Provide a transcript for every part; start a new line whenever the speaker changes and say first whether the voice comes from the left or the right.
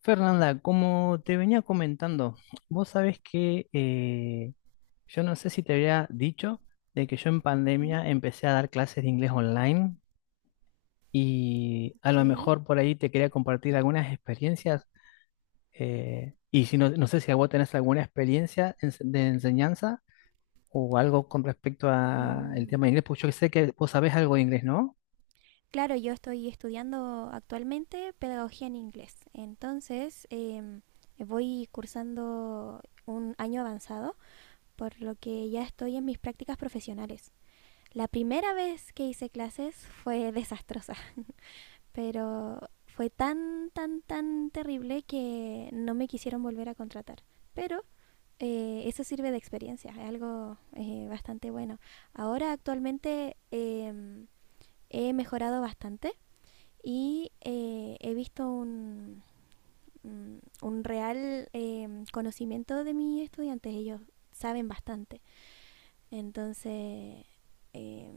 left: Fernanda, como te venía comentando, vos sabés que yo no sé si te había dicho de que yo en
right: Ujú.
left: pandemia empecé a dar clases de inglés online y a
right: Ok.
left: lo mejor por ahí te quería compartir algunas experiencias y si no, no sé si a vos tenés alguna experiencia de enseñanza o algo con respecto al
right: Mm.
left: tema de inglés, pues yo sé que vos sabés algo de inglés, ¿no?
right: Claro, yo estoy estudiando actualmente pedagogía en inglés. Entonces, voy cursando un año avanzado, por lo que ya estoy en mis prácticas profesionales. La primera vez que hice clases fue desastrosa, pero fue tan, tan, tan terrible que no me quisieron volver a contratar. Pero eso sirve de experiencia, es algo bastante bueno. Ahora actualmente, he mejorado bastante y he visto un real conocimiento de mis estudiantes. Ellos saben bastante. Entonces, eh,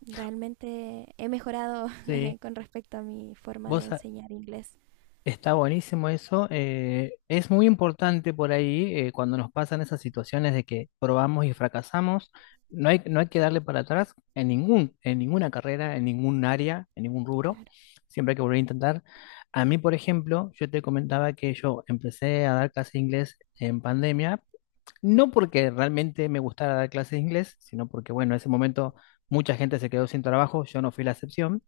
right: realmente he mejorado
left: Sí.
right: con respecto a mi forma de
left: ¿Vos,
right: enseñar inglés.
left: Está buenísimo eso. Es muy importante por ahí cuando nos pasan esas situaciones de que probamos y fracasamos. No hay que darle para atrás en en ninguna carrera, en ningún área, en ningún rubro.
right: Claro.
left: Siempre hay que volver a intentar. A mí, por ejemplo, yo te comentaba que yo empecé a dar clases de inglés en pandemia, no porque realmente me gustara dar clases de inglés, sino porque, bueno, en ese momento mucha gente se quedó sin trabajo, yo no fui la excepción.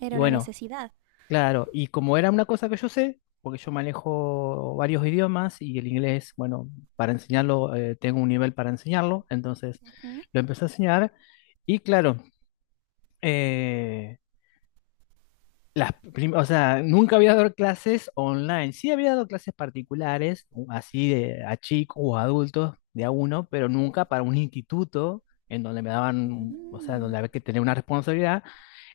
right: Era
left: Y
right: una
left: bueno,
right: necesidad.
left: claro, y como era una cosa que yo sé, porque yo manejo varios idiomas y el inglés, bueno, para enseñarlo, tengo un nivel para enseñarlo, entonces
right: Ujú.
left: lo empecé a enseñar y claro, eh, o sea, nunca había dado clases online, sí había dado clases particulares, así de, a chicos o adultos, de a uno, pero nunca para un instituto en donde me daban, o sea,
right: Mm.
left: donde había que tener una responsabilidad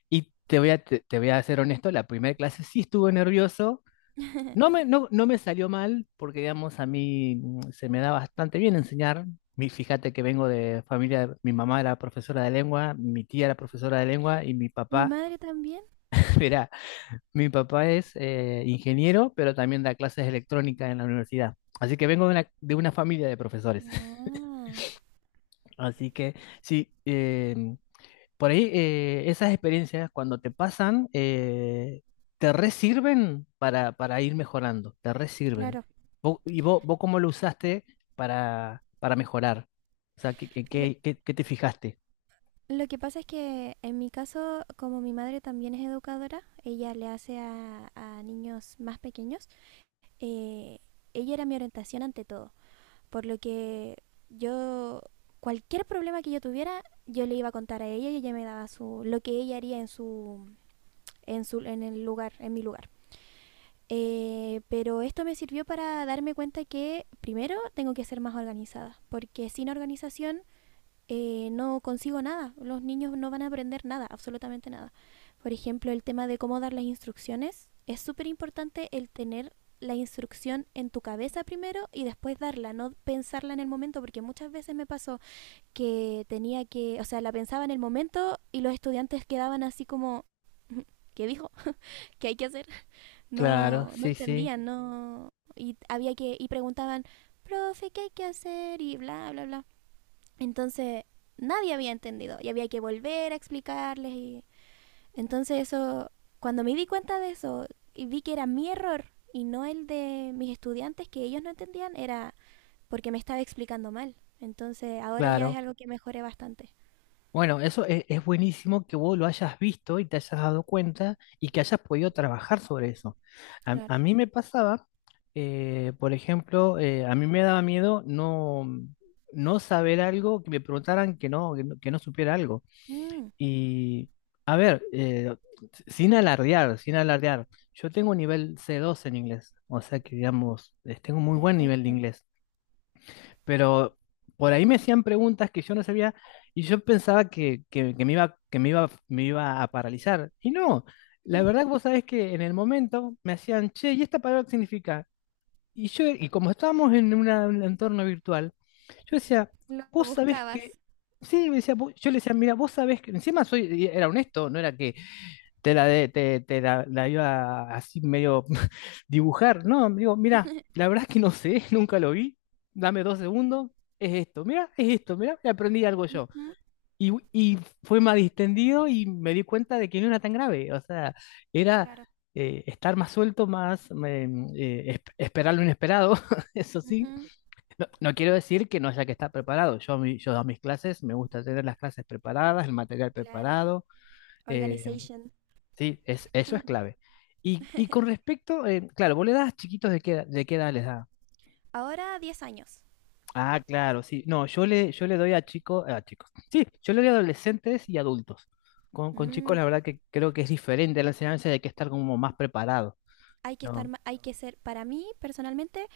left: y te voy a ser honesto, la primera clase sí estuve nervioso. No me salió mal, porque digamos, a mí se me da bastante bien enseñar. Fíjate que vengo de familia, mi mamá era profesora de lengua, mi tía era profesora de lengua y mi
right: Mi
left: papá,
right: madre también.
left: era, mi papá es ingeniero, pero también da clases de electrónica en la universidad. Así que vengo de una familia de profesores.
right: Guau.
left: Así que sí, por ahí esas experiencias cuando te pasan, te resirven para ir mejorando, te resirven.
right: Claro.
left: ¿Y vos, vos cómo lo usaste para mejorar? O sea,
right: Lo-
left: qué te fijaste?
right: Lo que pasa es que en mi caso, como mi madre también es educadora, ella le hace a niños más pequeños. Eh, ella era mi orientación ante todo, por lo que yo, cualquier problema que yo tuviera, yo le iba a contar a ella, y ella me daba lo que ella haría en en el lugar, en mi lugar. Pero esto me sirvió para darme cuenta que primero tengo que ser más organizada, porque sin organización no consigo nada. Los niños no van a aprender nada, absolutamente nada. Por ejemplo, el tema de cómo dar las instrucciones. Es súper importante el tener la instrucción en tu cabeza primero y después darla, no pensarla en el momento, porque muchas veces me pasó o sea, la pensaba en el momento y los estudiantes quedaban así como, ¿qué dijo? ¿Qué hay que hacer?
left: Claro,
right: No, no
left: sí, sí,
right: entendían, no, y preguntaban, profe, ¿qué hay que hacer? Y bla, bla, bla. Entonces nadie había entendido y había que volver a explicarles, y entonces eso, cuando me di cuenta de eso y vi que era mi error y no el de mis estudiantes, que ellos no entendían, era porque me estaba explicando mal. Entonces ahora ya es
left: claro.
right: algo que mejoré bastante.
left: Bueno, eso es buenísimo que vos lo hayas visto y te hayas dado cuenta y que hayas podido trabajar sobre eso. A
right: Claro.
left: mí me pasaba, por ejemplo, a mí me daba miedo no, no saber algo, que me preguntaran que no, que no, que no supiera algo.
right: Mm,
left: Y, a ver, sin alardear, sin alardear, yo tengo un nivel C2 en inglés, o sea que, digamos, tengo muy buen nivel de
right: perfecto.
left: inglés, pero por ahí me hacían preguntas que yo no sabía y yo pensaba que, que me iba, me iba a paralizar. Y no, la verdad que vos sabés que en el momento me hacían, che, ¿y esta palabra qué significa? Y yo, y como estábamos en un entorno virtual, yo decía,
right: Lo
left: vos sabés que,
right: buscabas.
left: sí, me decía, "vos-". Yo le decía, mira, vos sabés que, encima soy, y era honesto, no era que te la, de- te la, la iba así medio dibujar, no, digo, mira, la verdad es que no sé, nunca lo vi, dame dos segundos, es esto, mira, y aprendí algo yo.
right: Ujú.
left: Y fue más distendido y me di cuenta de que no era tan grave, o sea, era
right: Claro.
left: estar más suelto, más esperar lo inesperado, eso sí.
right: Ujú.
left: No, no quiero decir que no haya que estar preparado, yo, yo a mis clases me gusta tener las clases preparadas, el material
right: Claro.
left: preparado, eh,
right: Organization.
left: sí, es, eso es clave. Y con respecto, claro, vos le das chiquitos de qué edad les da.
right: Ahora 10 años.
left: Ah, claro, sí. No, yo le doy a chicos, a chicos. Sí, yo le doy a adolescentes y adultos. Con chicos,
right: Mm,
left: la verdad que creo que es diferente la enseñanza, hay que estar como más preparado,
right: Hay que estar,
left: ¿no?
right: hay que ser, para mí personalmente,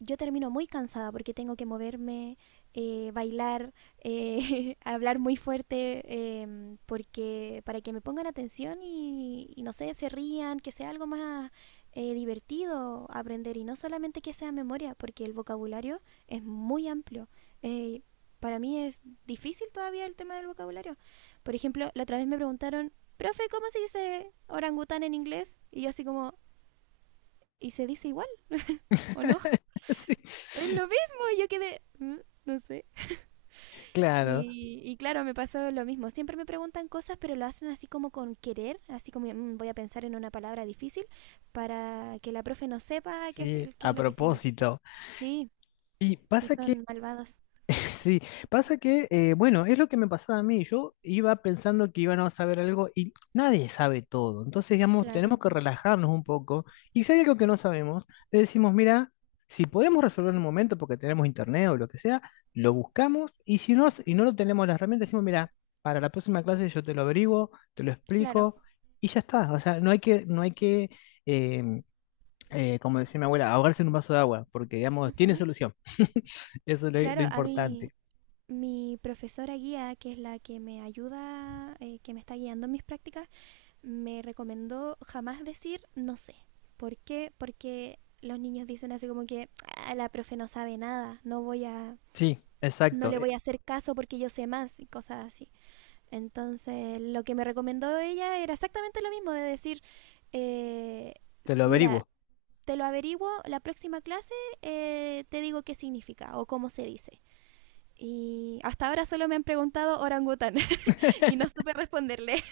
right: yo termino muy cansada porque tengo que moverme, bailar, hablar muy fuerte, porque para que me pongan atención y no sé, se rían, que sea algo más divertido aprender y no solamente que sea memoria, porque el vocabulario es muy amplio. Eh, para mí es difícil todavía el tema del vocabulario. Por ejemplo, la otra vez me preguntaron, profe, ¿cómo se dice orangután en inglés? Y yo así como, ¿y se dice igual o no? Es
left: Sí,
right: lo mismo, yo quedé, "Mm, no sé".
left: claro,
right: Y claro, me pasó lo mismo. Siempre me preguntan cosas, pero lo hacen así como con querer, así como, "Mm, voy a pensar en una palabra difícil para que la profe no sepa qué es,
left: sí,
right: qué es
left: a
right: lo que significa".
left: propósito.
right: Sí,
left: Y
right: sí,
left: pasa que
right: son malvados.
left: sí, pasa que, bueno, es lo que me pasaba a mí. Yo iba pensando que íbamos a saber algo y nadie sabe todo. Entonces, digamos, tenemos
right: Claro.
left: que relajarnos un poco. Y si hay algo que no sabemos, le decimos, mira, si podemos resolver en un momento porque tenemos internet o lo que sea, lo buscamos. Y si no, y
right: Ujú.
left: no lo tenemos las herramientas, decimos, mira, para la próxima clase yo te lo averiguo, te lo
right: Claro.
left: explico y ya está. O sea, no hay que, em, como decía mi abuela, ahogarse en un vaso de agua porque, digamos, tiene
right: Ujú.
left: solución. Eso es lo
right: Claro, a mí,
left: importante.
right: mi profesora guía, que es la que me ayuda, que me está guiando en mis prácticas, me recomendó jamás decir no sé. ¿Por qué? Porque los niños dicen así como que, "Ah, la profe no sabe nada,
left: Sí,
right: no
left: exacto,
right: le voy a hacer caso porque yo sé más" y cosas así. Entonces, lo que me recomendó ella era exactamente lo mismo de decir, eh,
left: te lo
right: mira,
left: averiguo.
right: te lo averiguo la próxima clase, te digo qué significa o cómo se dice. Y hasta ahora solo me han preguntado orangután y no supe responderle.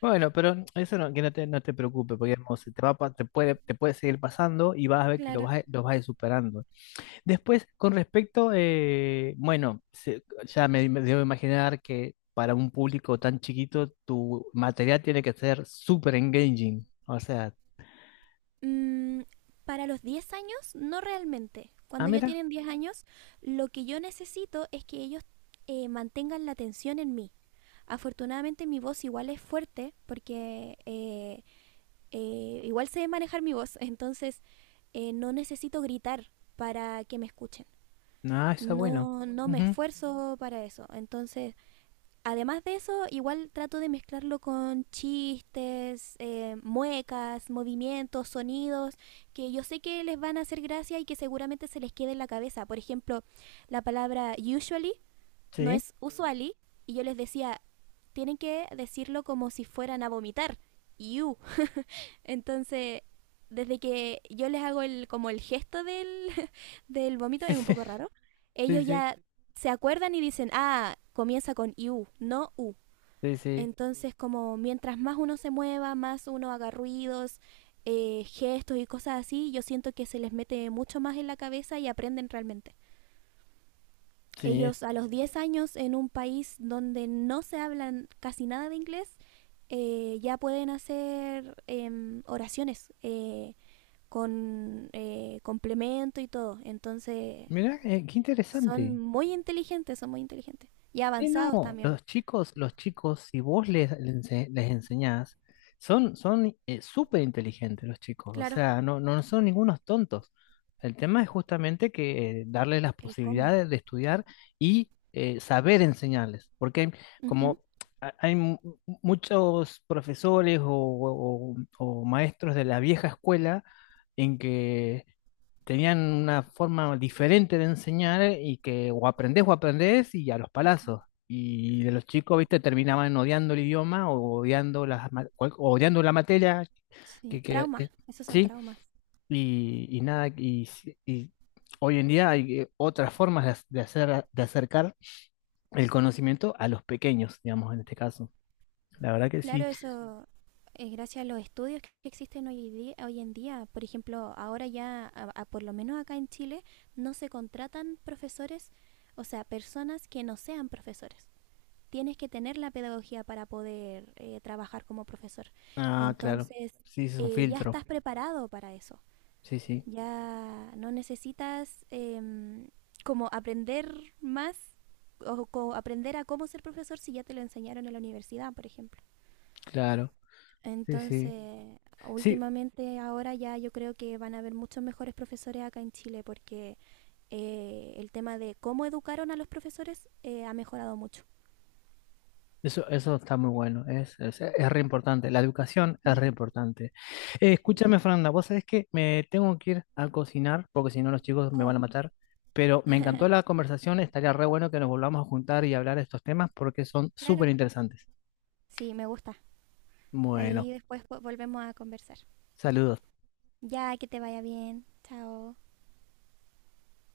left: Bueno, pero eso no, que no te, no te preocupes, porque digamos, se te va, te puede seguir pasando y vas a ver que lo
right: Claro.
left: vas, lo vas a ir superando. Después, con respecto, bueno, ya me debo imaginar que para un público tan chiquito tu material tiene que ser super engaging. O sea,
right: Mm, para los 10 años, no realmente.
left: ah,
right: Cuando ya
left: mira,
right: tienen 10 años, lo que yo necesito es que ellos mantengan la atención en mí. Afortunadamente mi voz igual es fuerte, porque igual sé manejar mi voz, entonces no necesito gritar para que me escuchen.
left: no, está bueno.
right: No, no me
left: Ujú,
right: esfuerzo para eso. Además de eso, igual trato de mezclarlo con chistes, muecas, movimientos, sonidos, que yo sé que les van a hacer gracia y que seguramente se les quede en la cabeza. Por ejemplo, la palabra usually no
left: sí,
right: es usually, y yo les decía, tienen que decirlo como si fueran a vomitar. You. Entonces, desde que yo les hago el, como el gesto del, del vómito,
left: sí,
right: es un poco raro,
left: sí,
right: ellos
left: sí,
right: ya se acuerdan y dicen, ah, comienza con you, no u.
left: sí, sí,
right: Entonces, como mientras más uno se mueva, más uno haga ruidos, gestos y cosas así, yo siento que se les mete mucho más en la cabeza y aprenden realmente.
left: sí.
right: Ellos a los 10 años, en un país donde no se hablan casi nada de inglés, ya pueden hacer oraciones con complemento y todo. Entonces
left: Mira, qué
right: son
left: interesante.
right: muy inteligentes, son muy inteligentes. Y
left: Sí,
right: avanzados
left: no,
right: también.
left: los chicos, si vos les, les enseñás, son, son súper inteligentes los chicos, o
right: Claro,
left: sea, no, no son ningunos tontos. El tema es justamente que darles las
right: el cómo.
left: posibilidades de estudiar y saber enseñarles, porque hay- como ha- hay mu- muchos profesores o maestros de la vieja escuela en que tenían una forma diferente de enseñar y que o aprendés y a los
right: Ujú.
left: palazos. Y de los chicos, viste, terminaban odiando el idioma o odiando, o odiando la materia,
right: Sí,
left: que, que- que-
right: traumas, esos son
left: sí,
right: traumas.
left: y nada, y, si- y hoy en día hay otras formas de, de hacer, de acercar el conocimiento a los pequeños, digamos, en este caso. La verdad que
right: Claro,
left: sí.
right: eso es gracias a los estudios que existen hoy, hoy en día. Por ejemplo, ahora ya, por lo menos acá en Chile, no se contratan profesores, o sea, personas que no sean profesores. Tienes que tener la pedagogía para poder trabajar como profesor.
left: Ah, claro,
right: Entonces,
left: sí, es un
right: ya
left: filtro,
right: estás preparado para eso.
left: sí, sí,
right: Ya no necesitas como aprender más, o aprender a cómo ser profesor si ya te lo enseñaron en la universidad, por ejemplo.
left: claro, sí, sí.
right: Entonces,
left: Sí,
right: últimamente ahora ya yo creo que van a haber muchos mejores profesores acá en Chile, porque el tema de cómo educaron a los profesores ha mejorado mucho.
left: eso está muy bueno, es re importante, la educación es
right: Ujú.
left: re importante.
right: Sí.
left: Escúchame, Fernanda, vos sabés que me tengo que ir a cocinar, porque si no los chicos me
right: Oh,
left: van a matar, pero me encantó la conversación, estaría re bueno que nos volvamos a juntar y hablar de estos temas porque son
right: claro.
left: súper interesantes.
right: Sí, me gusta.
left: Bueno,
right: Ahí después volvemos a conversar.
left: saludos.
right: Ya, que te vaya bien. Chao.